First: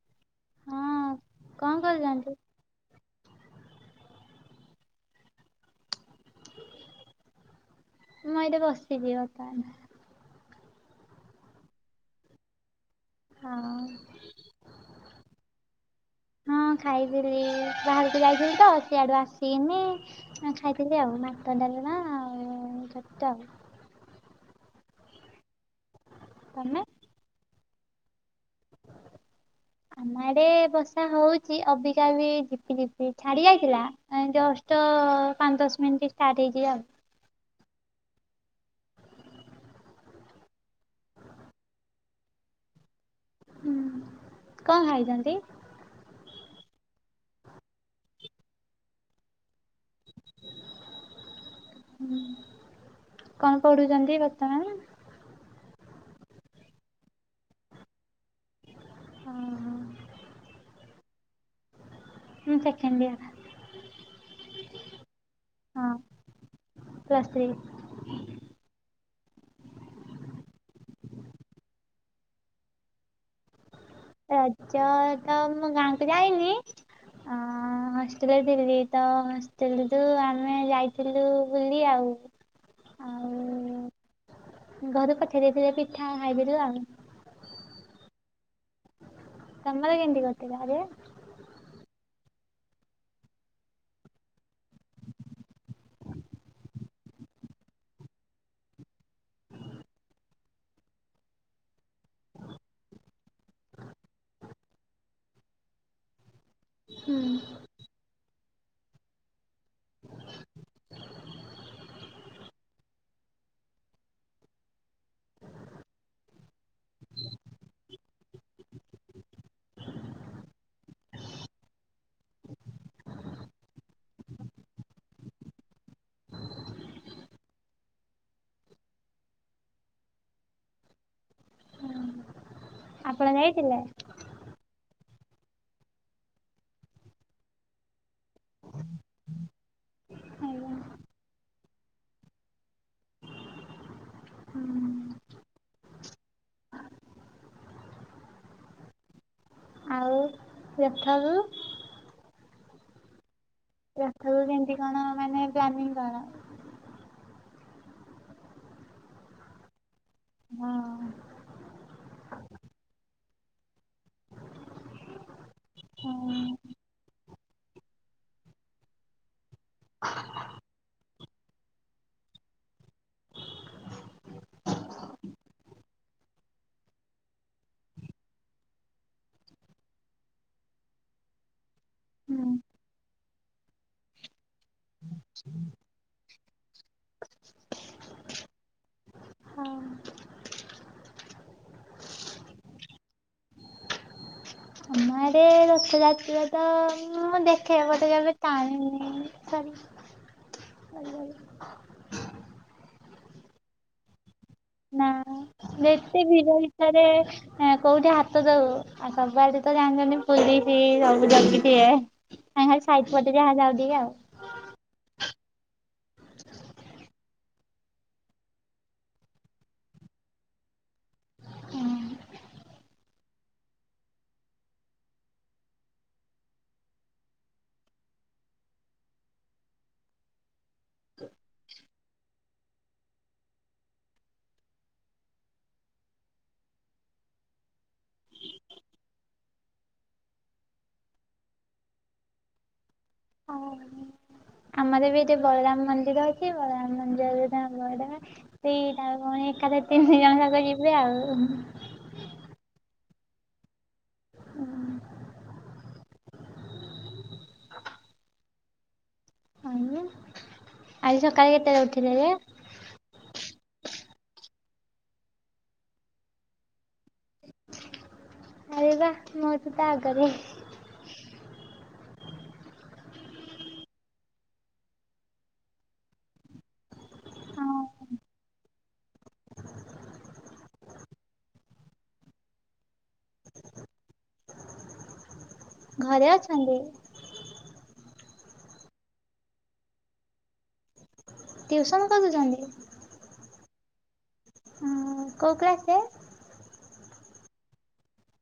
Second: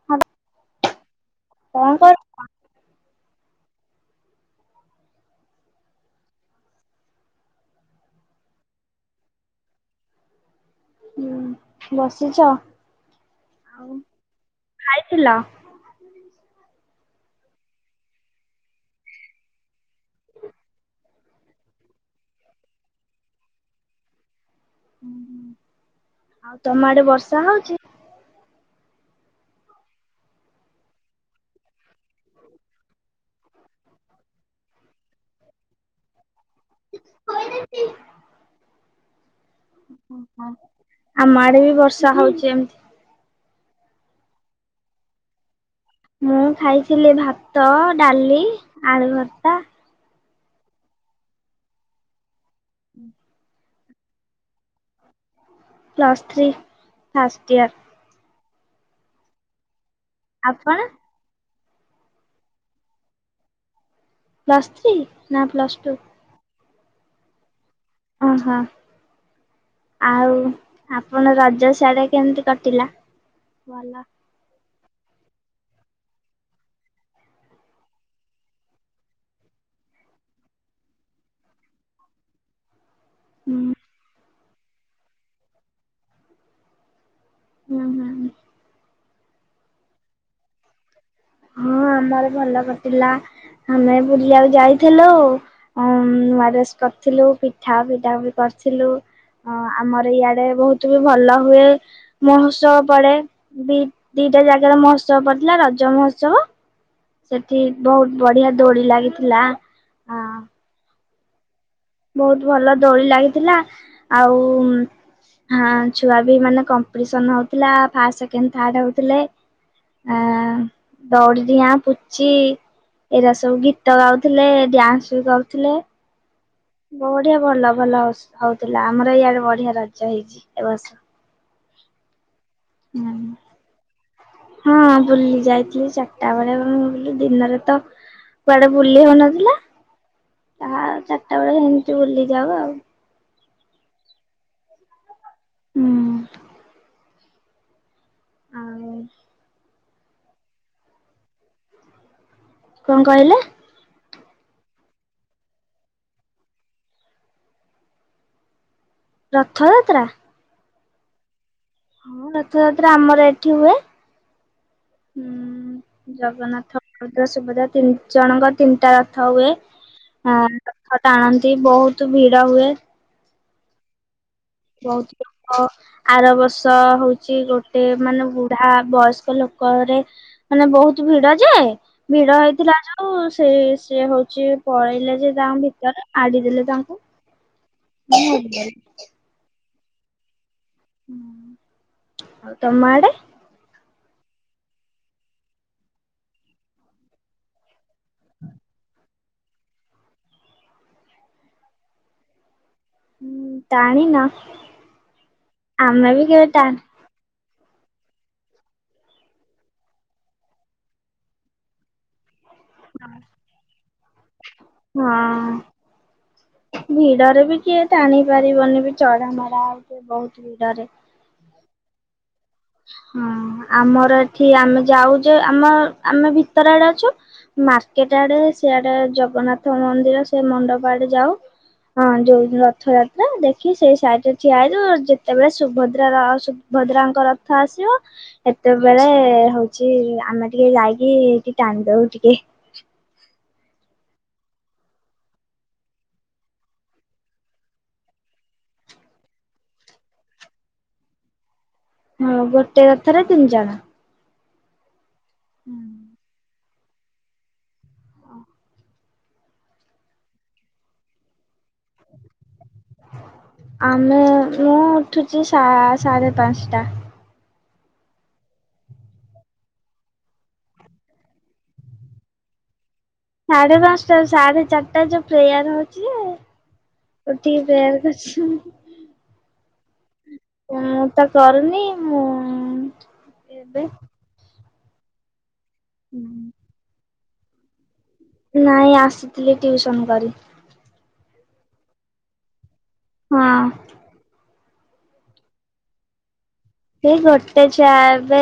[unintelligible] ହଁ କଣ କରୁଚନ୍ତି? ମୁଁ ଏଇଠି ବସିଚି ବର୍ତ୍ତମାନ। ହୁଁ ବସିଚ? ଖାଇଥିଲ? ହଁ। ହଁ ଖାଇକିରି ବାହାରକୁ ଯାଇଥିଲି ତ ସିଆଡୁ ଆସିକିନି ହଁ ଖାଇଥିଲି ଆଉ। ଭାତ, ଡାଲମା ଆଉ ଖଟା ଆଉ। ଆଉ ତମେ? ତମ ଆଡେ ବର୍ଷା ହଉଚି? ଆମ ଆଡେ ବର୍ଷା ହଉଚି। ଅବିକା ବିି ଝିପି ଝିପି ଛାଡିଯାଇଥିଲା ନାଇଁ ଯଷ୍ଟ ପାଞ୍ଚ ଦଶ ମିଣ୍ଟି ଷ୍ଟାର୍ଟ ହେଇଚି ଆଉ। [unintelligible] ଓହୋ। ଆମ ଆଡେ ବି ବର୍ଷା ହଉଚି ଏମତି। ହୁଁ। କଣ ଖାଇଛନ୍ତି? ମୁଁ ଖାଇଥିଲି ଭାତ, ଡାଲି, ଆଳୁ ଭର୍ତା। କଣ କରୁଛନ୍ତି ବର୍ତ୍ତମାନ? Plus three first year. ଅ ହଁ। ଆପଣ? ମୁଁ ସେକେଣ୍ଡ ଇୟର୍। ପ୍ଲସ୍ ଥ୍ରୀ ନା ପ୍ଲସ୍ ଟୁ? Plus three. ହଁ। ଆଉ ଆପଣ ରଜ ସିଆଡେ କେମିତି କଟିଲା? ରଜ ତ ମୁଁ ଗାଁକୁ ଯାଇନି। ଆଁ ହଷ୍ଟେଲରେ ଥିଲି। ତ ହଷ୍ଟେଲ ରୁ ଆମେ ଯାଇଥିଲୁ ବୁଲି ଆଉ। [unintelligible] ଉଁ। ଘରେ ପଠେଇ ଦେଇଥିଲେ ପିଠା ଖାଇଦେଲୁ ଆଉ। ହୁଁ ହୁଁ। ତମର କେମିତି କଟିଲା [unintelligible] ହଁ ଆମର ଭଲ କଟିଲା। ଆମେ ବୁଲିବାକୁ ଯାଇଥିଲୁ। ଉଁ ନୂଆ ଡ୍ରେସ୍ କରିଥିଲୁ ପିଠା ପିଠା ବି କରିଥିଲୁ? ହଁ ଆମର ଇଆଡେ ବହୁତ ବି ଭଲ ହୁଏ। ମହୋତ୍ସବ ପଡେ ଦି ଦିଟା ଜାଗାର ମହୋତ୍ସବ ପଡିଥିଲା ରଜ ମହୋତ୍ସବ। ସେଠି ବହୁତ ବଢିଆ ଦୋଳି ଲାଗିଥିଲା। ହଁ ବହୁତ ଭଲ ଦୋଳି ଲାଗିଥିଲା ଆଉ ହଁ ଛୁଆ ବି ମାନେ କମ୍ପିଟସନ ହଉଥିଲା ଫାଷ୍ଟ ସେକଣ୍ଡ ଥାଡ ହଉଥିଲେ। ଆ ଦୌଡିଡିଆ ପୁଚି। ଏଇଟା ସବୁ ଗୀତ ଗାଉଥିଲେ ଡ୍ୟାନ୍ସ ବି କରୁଥିଲେ। ବଢିଆ ଭଲ ଭଲ ହଉଥିଲା ଆମର ଇଆଡେ ବଢିଆ ରଜ ହେଇଛି ଏ ବର୍ଷ। ହୁଁ। ଆପଣ ଯାଇଥିଲେ? ହଁ ବୁଲି ଯାଇଥିଲି ଚାରିଟା ବେଳେଁ ଦିନରେ ତ କୁଆଡେ ବୁଲି ହଉନଥିଲା ତାହା ଚାରିଟା ବେଳେ ଏମିତି ବୁଲିଯାଉ ଆଉ ହୁଁ। ହୁଁ। ଆଉ ଆଉ ସେଠାରୁ କଣ କହିଲେ? ଆରଥରକୁ କେମତି କଣ ମାନେ ପ୍ଲାନିଙ୍ଗ କଣ? ରଥଯାତ୍ରା। ହଁ। ହଁ ରଥଯାତ୍ରା ଆମର ଏଠି ହୁଏ ହୁଁ। ହୁଁ ଜଗନ୍ନାଥ ବଳଭଦ୍ର ସୁଭଦ୍ରା ତିନି ଜଣଙ୍କ ତିନିଟା ରଥ ହୁଏ। ହଁ ରଥ ଟାଣନ୍ତି ବହୁତ ଭିଡ ହୁଏ। ବହୁତ ଭିଡ଼। ଆର ବର୍ଷ ହଉଚି ଗୋଟେ ମାନେ ବୁଢା ବୟସ୍କ ଲୋକରେ ମାନେ ବହୁତ ଭିଡ ଯେ ଭିଡ ହେଇଥିଲା ଯୋଉ ସେ ସି ହଉଛି ପଳେଇଲେ ଯେ ତାଙ୍କ ଭିତରେ ଆଡିଦେଲେ ତାଙ୍କୁ [inaudible] ହଁ। ତମଆଡେ? ଗାଁରେ ରଥଯାତ୍ରା ତ ମୁଁ ଦେଖେ ବଟ କେବେ ଟାଣିନି। ଛାଡ ଟାଣିନ? ନା ବେଶୀ ଭିଡ଼ ଭିତରେ ହଁ କୋଉଠି ହାତ ଦବୁ ଆଉ ସବୁଆଡେ ତ ଜାଣିଛନ୍ତି ପୋଲିସ ସବୁ ଜଗିଥିବେ। କାଇଁ ଖାଲି ଆମେ ସାଇକେଲରେ ଯାହା ଯାଉ ଟିକେ ଆଉ ହଁ। ଭିଡରେ ବି କିଏ ଟାଣି ପାରିବନି ବି ଚଢ଼ା ମରା ଆଉ କିଏ ବହୁତ ଭିଡରେ? ହଁ ଆମର ଏଠି ଆମେ ଯାଉ ଯେ ଆମ ଆମେ ଭିତର ଆଡେ ଅଛୁ। ମାର୍କେଟ ଆଡେ ସେଆଡେ ଜଗନ୍ନାଥ ମନ୍ଦିର ସେ ମଣ୍ଡପ ଆଡେ ଯାଉ ହଁ ଯୋଉ ରଥଯାତ୍ରା ଦେଖି ସେଇ ସାଇଡରେ ଠିଆ ହେଇ ଦଉ ଯେତେବେଳେ ସୁଭଦ୍ରା ସୁଭଦ୍ରାଙ୍କ ରଥ ଆସିବ। ସେତେବେଳେ ହଉଛି ଆମେ ଟିକେ ଯାଇକି ଏଠି ଟାଣିଦଉ ଟିକେ ହ ଆମର ବି ଏଠି ବଳରାମ ମନ୍ଦିର ଅଛି ବଳରାମ ମନ୍ଦିରରେ ବ ସେଇ ତା କଣ ଏକାଦଶୀରେ ତିନିଜଣ ଯାକ ଯିବେ ଆଉ? ହଁ ଗୋଟେ ରଥରେ ତିନି ଜଣ। [inaudible] ଆଉ ଆଜି ସକାଳେ କେତେବେଳେ ଉଠିଲେ ଯେ? ଆମେ ମୁଁ ଉଠୁଚି ସା-ସା-ସାଢ଼େ ପାଞ୍ଚଟା। ଆରେ ବା ମୋ ଠୁ ତ ଆଗରେ। ସାଢେ ପାଞ୍ଚଟା ସାଢେ ଚାରିଟା ଯୋଉ ପ୍ରେୟାର ହୋଉଚି ଯେ ଉଠିକି ପ୍ରେୟାର କରୁଛନ୍। ମୁଁ ତ କରୁନି ମୁଁ ଏବେ ଘରେ ଅଛନ୍ତି? ନାଇଁ ଆସିଥିଲି ଟିଉସନ କରି। ଟିଉସନ୍ କରିଦୋଉଚନ୍ତି? ହଁ। ଉଁ କୋଉ କ୍ଲାସେ? ସେଇ ଗୋଟେ ଛୁଆ ଏବେ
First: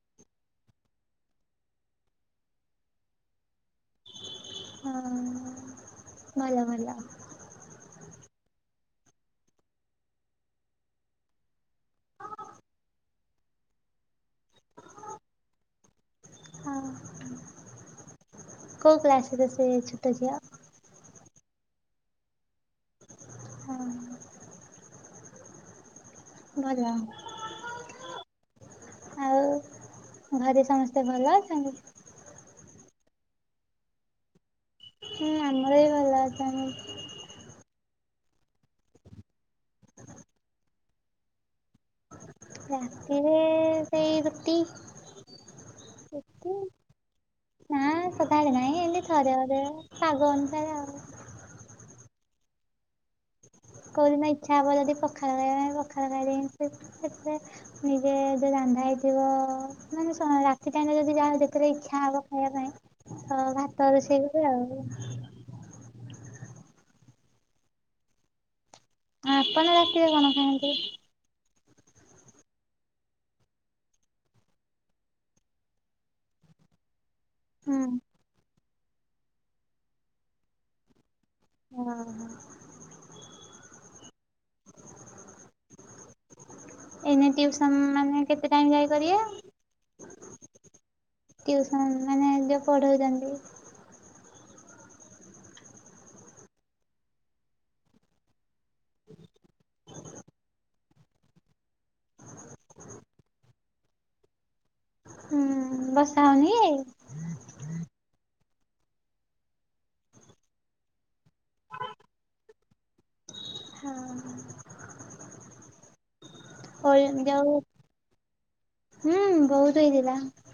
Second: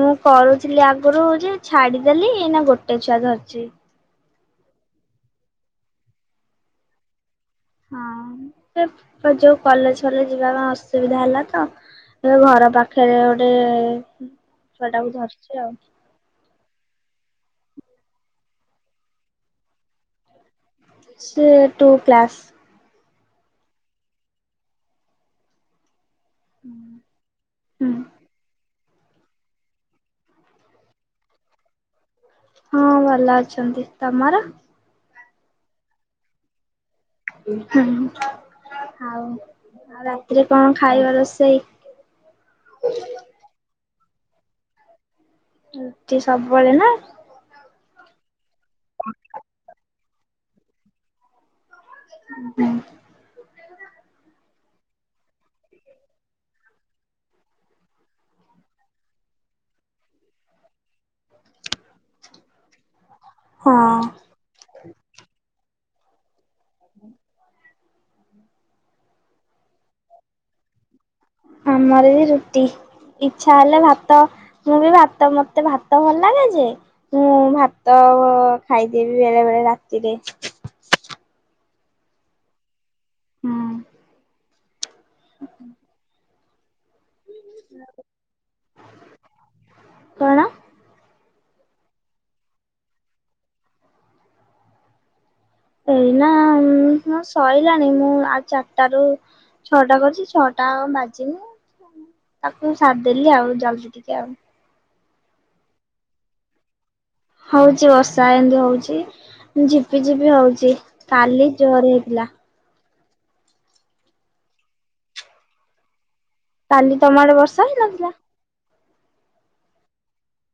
ମୁଁ କରୁଥିଲି ଆଗରୁ ଯେ ଛାଡିଦେଲି ଏଇନା ଗୋଟେ ଛୁଆ ଧରିଚି। ହଁ। ଭଲ ଭଲ। ହଁ ସେ ଯୋଉ କଲେଜ ଫଲେଜ ଯିବା ପାଇଁ ଅସୁବିଧା ହେଲା ତ ଏ ଘର ପାଖରେ ଗୋଟେ ଛୁଆ ଟାକୁ ଧରିଚି ଆଉ। ହଁ। କୋଉ କ୍ଲାସ ର ସେ ଛୋଟ ଝିଅ? ସିଏ ଟୁ କ୍ଲାସ। ହଁ ଭଲ। ହୁଁ ଆଉ ଘରେ ସମସ୍ତେ ଭଲ ଅଛନ୍ତି? ହଁ ଭଲ ଅଛନ୍ତି। ତମର? ହୁଁ ଆମର ବି ଭଲ ଅଛନ୍ତି। ହଁ ଆଉ ରାତିରେ କଣ ଖାଇବ ରୋଷେଇ? ରାତିରେ ସେଇ ରୁଟି। ରୁଟି ସବୁବେଳେ ନା? ହଁ। ସକାଳେ ନାଇଁ ଏମିତି ଥରେ ଅଧେ ପାଗ ଅନୁସାରେ ଆଉ। ହୁଁ। କୋଉଦିନ ଇଚ୍ଛା ହବ ଯଦି ପଖାଳ ଖାଇବା ପାଇଁ ପଖାଳ ଖାଇଦେବି [inaudible] ନିଜେ ଯୋଉ ରନ୍ଧା ହେଇଥିବ ମାନେ ଶୁଣ ରାତ୍ ସେ ଟାଇମ ରେ ଯଦି ଯାହାର ଯେତେଳେ ଇଚ୍ଛା ହବ ଖାଇବା ପାଇଁ ତ ହଁ। ଭାତ ରୋଷେଇ ହୁଏ ଆଉ। ଆପଣ ରାତିରେ କଣ ଖାଆନ୍ତି? ଆମର ବି ରୁଟି। ଇଚ୍ଛା ହେଲେ ଭାତ ମୁଁ ବି ଭାତ ମତେ ଭାତ ଭଲ ଲାଗେ ଯେ ମୁଁ ହୁଁ ଭାତ ଖାଇଦେବି ବେଳେ ବେଳେ ରାତିରେ। ଓହୋ। ହୁଁ। [inaudible] ଏଇନେ ଟିଉସନ୍ ମାନେ କେତେ ଟାଇମ୍ ପର୍ଯ୍ୟନ୍ତ କରିବ? କଣ? ଟିଉସନ୍ ମାନେ ଯୋଉ ପଢୋଉଚନ୍ତି। ଏଇନା ମୋ ସଇଲାଣି ମୁଁ ଆଉ ଚାରିଟାରୁ ଛଅଟା କରିଛି ଛଅଟା ଆଉ ବାଜିନି। ତାକୁ ମୁଁ ସାରି ଦେଲି ଆଉ ଯାଉଛି ଟିକେ ଆଉ ହୁଁ ବର୍ଷା ହଉନି ହଉଛି ବଷା ଏମିତି ହଉଛି ଝିପି ଝିପି ହଉଛି କାଲି ଜୋରେ ହେଇଥିଲା। ହୁଁ କାଲି ତମ ଆଡେ ବର୍ଷା ହୁଁ ହେଇନଥିଲା? ବହୁତ ହେଇଥିଲା।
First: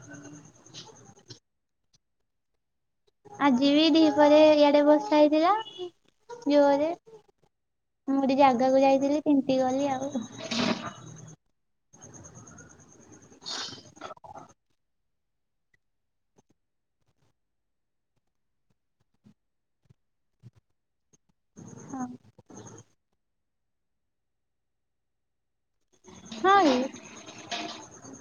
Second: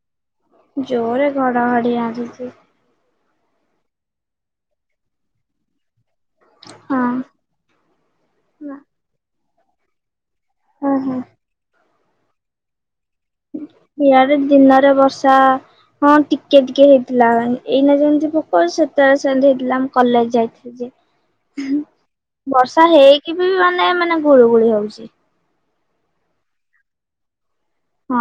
ଜୋରେ ଘଡଘଡି ଆସିଛି। ଆଜି ବି ଦ୍ଵି ପହରେ ଇଆଡ଼େ ବର୍ଷା ହେଇଥିଲା। ଜୋରରେ ହଁ। ମୁଁ ଗୋଟେ ଜାଗାକୁ ଯାଇଥିଲି ତିନ୍ତି ଗଲି ଆଉ। ହୁଁ ହୁଁ ଇଆଡ଼େ ଦିନରେ ବର୍ଷା। ହଁ ଟିକେ ଟିକେ ହେଇଥିଲା ଏଇନା ଯେମିତି ପକଉଚି ସେତେବେଳେ ସେମିତି ହେଇଥିଲା ମୁଁ କଲେଜ ଯାଇଥିଲି। ବର୍ଷା ହେଇକି ବି ମାନେ ମାନେ ଗୁଳୁ ଗୁଳି ହଉଛି। ହଁ ଏ ହଁ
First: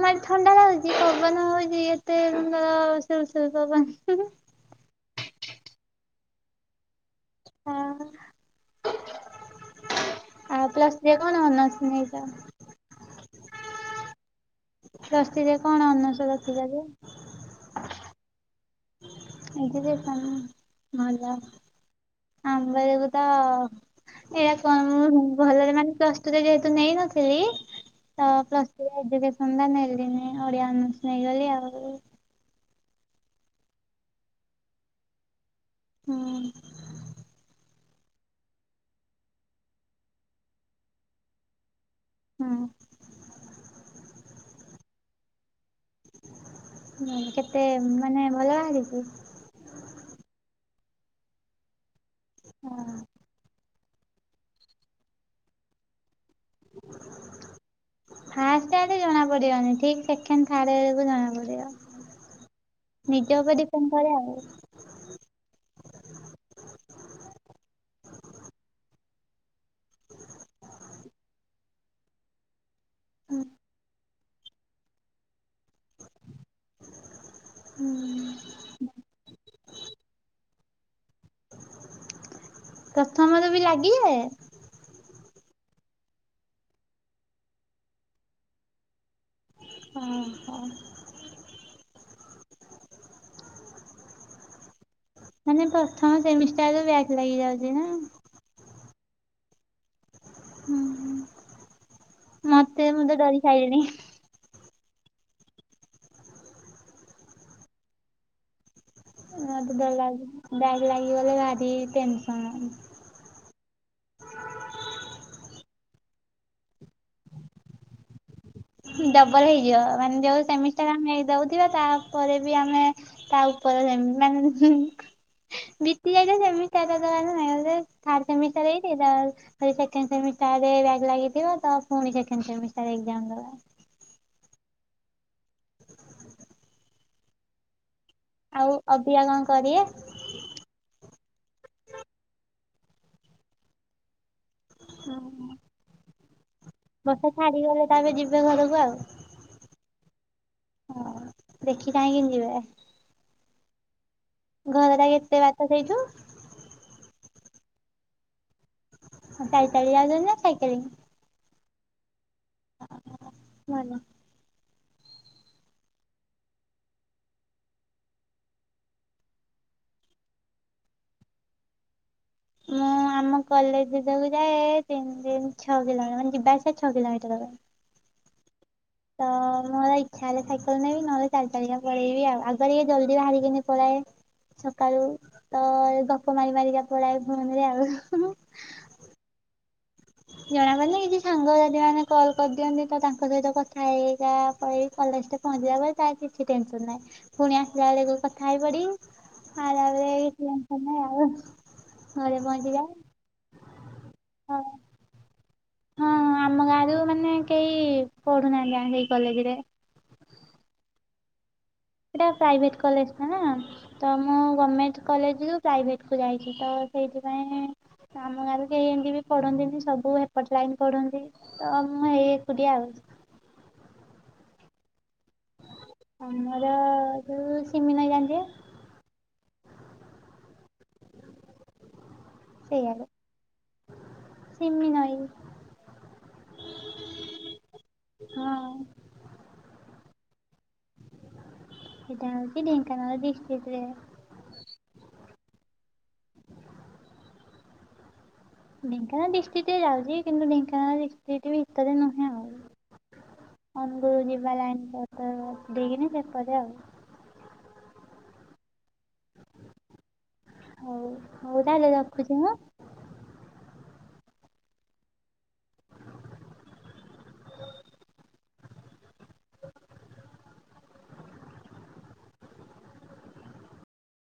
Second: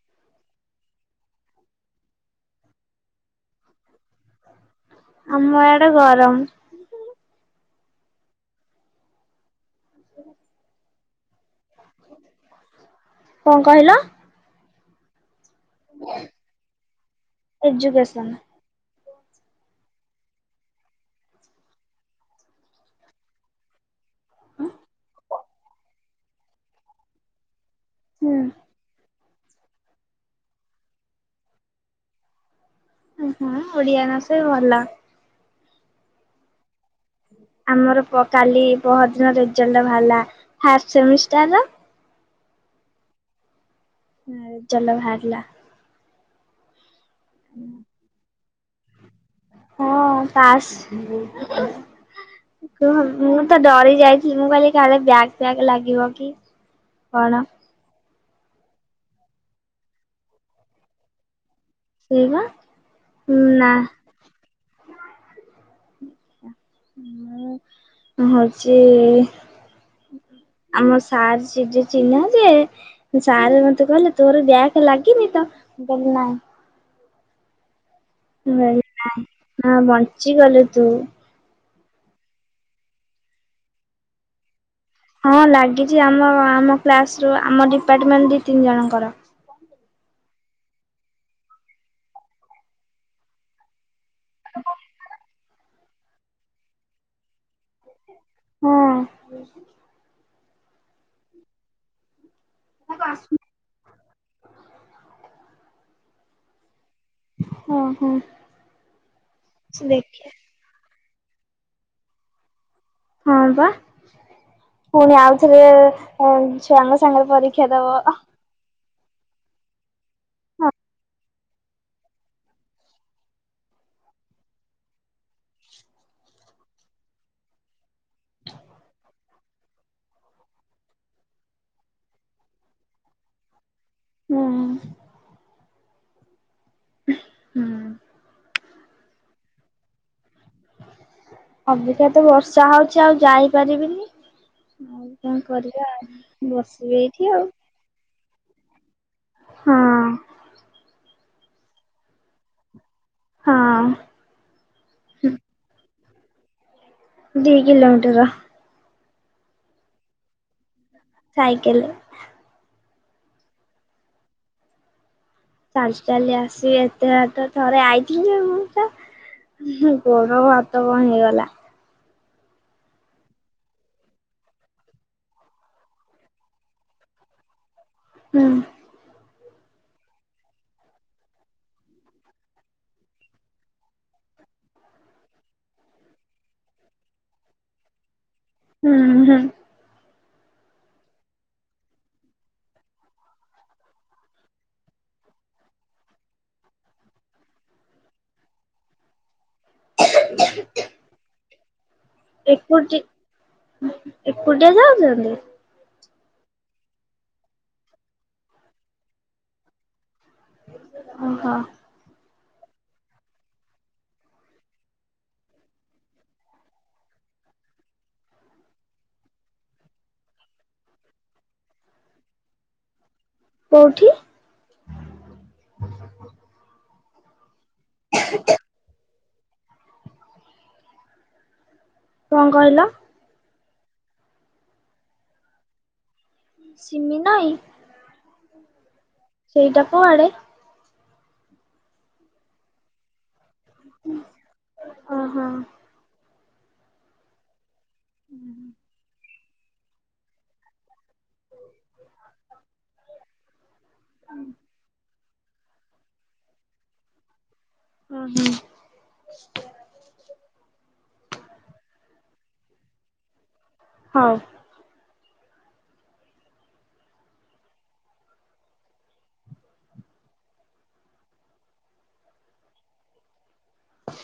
ନାଇଁ ଥଣ୍ଡା ଲାଗୁଛି ପବନ ହଉଛି ଏତେ ସୁନ୍ଦର ସୁଲ୍ ସୁଲ୍ ପବନ। ଆମ ଏଆଡେ ଗରମ। ହଁ ଆଉ ପ୍ଲସ୍ ଥ୍ରୀ ରେ କଣ ଅନର୍ଶ ନେଇଛ। କଣ କହିଲ। ପ୍ଲସଥ୍ରୀ କଣ ରଖିଥିଲା ଯେ। ଏଜ୍ୟୁକେସନ୍। ଏଜ୍ୟୁକେସନ୍ ଭଲ। ଆମବେଳକୁ ତ। ଏଇଟା କଣ ମୁଁ ଭଲରେ ମାନେ ପ୍ଲସ୍ ଟୁରେ ଯେହେତୁ ନେଇନଥିଲି ତ ହୁଁ। ପ୍ଲସ ଏଜ୍ୟୁକେସନ୍ ନେଲିନି ଓଡିଆ ଅନର୍ଷ ଟା ନେଇଗଲି ଆଉ। ଓ ହଁ ଓଡିଆ ଅନର୍ଷ ଭଲ। ହଁ ଆମର ପ୍ର କାଲି ପ୍ରହରଦିନ ରେଜଲ୍ଟ ବାହାରିଲା ଫାଷ୍ଟ ସେମିଷ୍ଟାର୍ ର। ହୁଁ ହୁଁ ରେଜେଲ୍ଟ ବାହାରିଲା। ହୁଁ କେତେ ମାନେ ଭଲ ବାହାରଛି ହଁ ପାଶ୍। ମୁଁ ତ ଡରି ଯାଇଥିଲ ମୁଁ କହିଲି କାଳେ ବ୍ୟାକ ଫ୍ୟାକ ଲାଗିବ କି କଣ। ଫାଷ୍ଟ ଟାରେ ଜଣା ପଡିବନି ଠିକ୍ ସେକେଣ୍ଡ ଥାଡ଼୍ ଜଣା ସେଇବା ପଡି଼ବ। ନିଜ ଉପରେ ନା ଡିପେଣ୍ଡ କରେ ଆଉ। ମୁଁ ହଉଚି। ଆମ ସାର୍ ସେଠି ଚିହ୍ନା ଯେ ସାର୍ ମତେ କହିଲେ ତୋର ବ୍ୟାକ ଲାଗିନି ତ ମୁଁ କହିଲି ନାଇଁ। ହୁଁ ମୁଁ କହିଲି ନାଇଁ ହଁ ବଞ୍ଚିଗଲୁ ତୁ। ପ୍ରଥମର ବି ଲାଗିଯାଏ? ହଁ ଲାଗିଛି ଆମ ଆମ କ୍ଲାସ ରୁ ଆମ ଡିପାର୍ଟମେଣ୍ଟ ଦି ତିନି ଜଣଙ୍କର। ଓହୋ। ମାନେ ପ୍ରଥମ ସେମିଷ୍ଟା ରେ ବ୍ୟାକ୍ ଲାଗିଯାଉଛି ନା। [inaudible] ମତେ ମୁଁ ତ ଡରି ସାଇଲିଣି। ଓହୋ। ମୋତେ ଡର ଲାଗୁଚି ବ୍ୟାକ୍ ଲାଗିଗଲେ ଭାରି ଟେନସନ୍। ହଁ ପା। [inaudible] ପୁଣି ଆଉଥରେ ଅ ଛୁଆଙ୍କ ସାଙ୍ଗରେ ପରୀକ୍ଷା ଦବ। ଡବଲ ହେଇଯିବ ମାନେ ଯୋଉ ସେମିଷ୍ଟାର ଆମେ ଦଉଥିବା ତାପରେ ବି ଆମେ ତା ଉପରେ ଯେତି ମାନେ ହୁଁ ବିତିଯାଇଥିବା ସେମିଷ୍ଟାର୍ ଦବା ନାଇ ଅଲରେଡି ଥାର୍ଡ ସେମିଷ୍ଟାର୍ ହିଁ ଦେଇଦେବା ଭଲ। ସେକେଣ୍ଡ ସେମିଷ୍ଟାର ବ୍ୟାକ ଲାଗିଥିବ ତ ପୁଣି ସେକେଣ୍ଡ ସେମିଷ୍ଟାର ଏକ୍ଜାମ ଦବ। ହୁଁ। ହୁଁ। ଆଉ ଅବିଆ କଣ କରିୟେ? ଅବିକା ତ ବର୍ଷା ହଉଚି ଆଉ ଯାଇପାରିବିନି। ଆଉ କଣ କରିବା ଆଉ ବସିବି ଏଇଠି ଆଉ। ତା ପରେ ଯିବେ ଘରକୁ ଆଉ। ହଁ। ହଁ ଦେଖି ଚାହିଁକି ନିବେ। ହଁ। ଘରଟା କେତେ ବାଟ ସେଇଠୁ? ଦି କିିଲୋମିଟର। ଚାଲି ଚାଲି ଯାଉଚ ନା ସାଇକେଲିଙ୍ଗ? ସାଇକେଲେ। ଆ ଭଲ। ଚାଲି ଚାଲି ଆସିବି ଏତେ ବାଟ ଥରେ ଆଇଥିଲି ମୁଁ ତ ଗୋଡ ହାତ କଁ ହେଇଗଲା। ମୁଁ ଆମ କଲେଜ ଯୋଗୁ ଯାଏ ତିନତିନ ଛଅ କିଲୋମିଟର ମାନେ ଯିବା ଆସିବା ଛଅ କିଲୋମିଟର ହବ। ହୁଁ। ତ ମୋର ଇଛା ହେଲେ ସାଇକେଲ ନେବି ନହେଲେ ଚାଲି ଚାଲିକା ପଳେଇବି ଆଉ ଆଗ ଟିକେ ଜଲ୍ଦି ବାହାରିକିନି ପଳାଏ। ସକାଳୁ ତ ଗପ ମାରି ମାରିକା ପଲାୟେ ଫୋନରେ ଆଉ। ହୁଁ ହୁଁ। ଜଣାପଡେନି ଏ ଯୋଉ ସାଙ୍ଗସାଥିୀ ମାନେ କଲ କରିଦିଅନ୍ତି ତ ତାଙ୍କ ସହିତ କଥା ହେଇ ହେଇକା ପଳାଏ କଲେଜ ଟା ପହଞ୍ଚିଲା ପରେ ତା କିଛି ଟେନସନ ନାହିଁ ପୁଣି ଆସିଲା ବେଳେକୁ କଥା ହେଇ ପଡିବି। ଆଇଲା ବେଳେ ଏଇ [unintelligible] ଘରେ ପହଞ୍ଚିବା। ଏକୁଟି ଏକୁଟିଆ ଯାଉଚନ୍ତି ହଁ ଆମ ଗାଁ ରୁ ମାନେ କେହି ପଢୁନାହାନ୍ତି ଜାଣିକି ଏଇ କଲେଜରେ। ଓହୋ। ଏଟା ପ୍ରାଇଭେଟ କଲେଜ ଟା ନା। ତ ମୁଁ ଗମେଣ୍ଟ କଲେଜରୁ ପ୍ରାଇଭେଟ କୁ ଯାଇଚି ତ ସେଇଥିପାଇଁ ଆମ ଗାଁରେ କେହି ଏମିତି ବି ପଢନ୍ତିନି ସବୁ ହେପଟ ଲାଇନ ପଢନ୍ତି। ତ ମୁଁ ଏଇ ଏକୁଟିଆ ଆଉ। କୋଉଠି? ଆମର ଯୋଉ ସିମି ନାଈ ଜାଣିଥିବେ କଣ କହିଲ? ସେଇଆଡେ ସିମି ନଈ ସିମି ନାଇ। ହଁ। ସେଇଟା କୁଆଡେ? ସେଟା ହେଉଛି ଢେଙ୍କାନାଳ ଡିଷ୍ଟ୍ରିକ୍ ରେ। ଓ ହୋ। ଅଁ, ହଁ। ଢେଙ୍କାନାଳ ଡିଷ୍ଟିକ୍ ରେ ଯାଉଛି କିନ୍ତୁ ଢେଙ୍କାନାଳ ଡିଷ୍ଟିକ୍ ଭିତରେ ନୁହେଁ ଆଉ। ଅନୁଗୁଳ ଯିବା ଲାଇନ୍ [unintelligible] ଦେଇକିନି ସେପଟେ ଆଉ। ହଁ, ହଁ। ହଉ ହଉ ତାହେଲେ ରଖୁଛି ହଁ। ହଉ। [inaudible]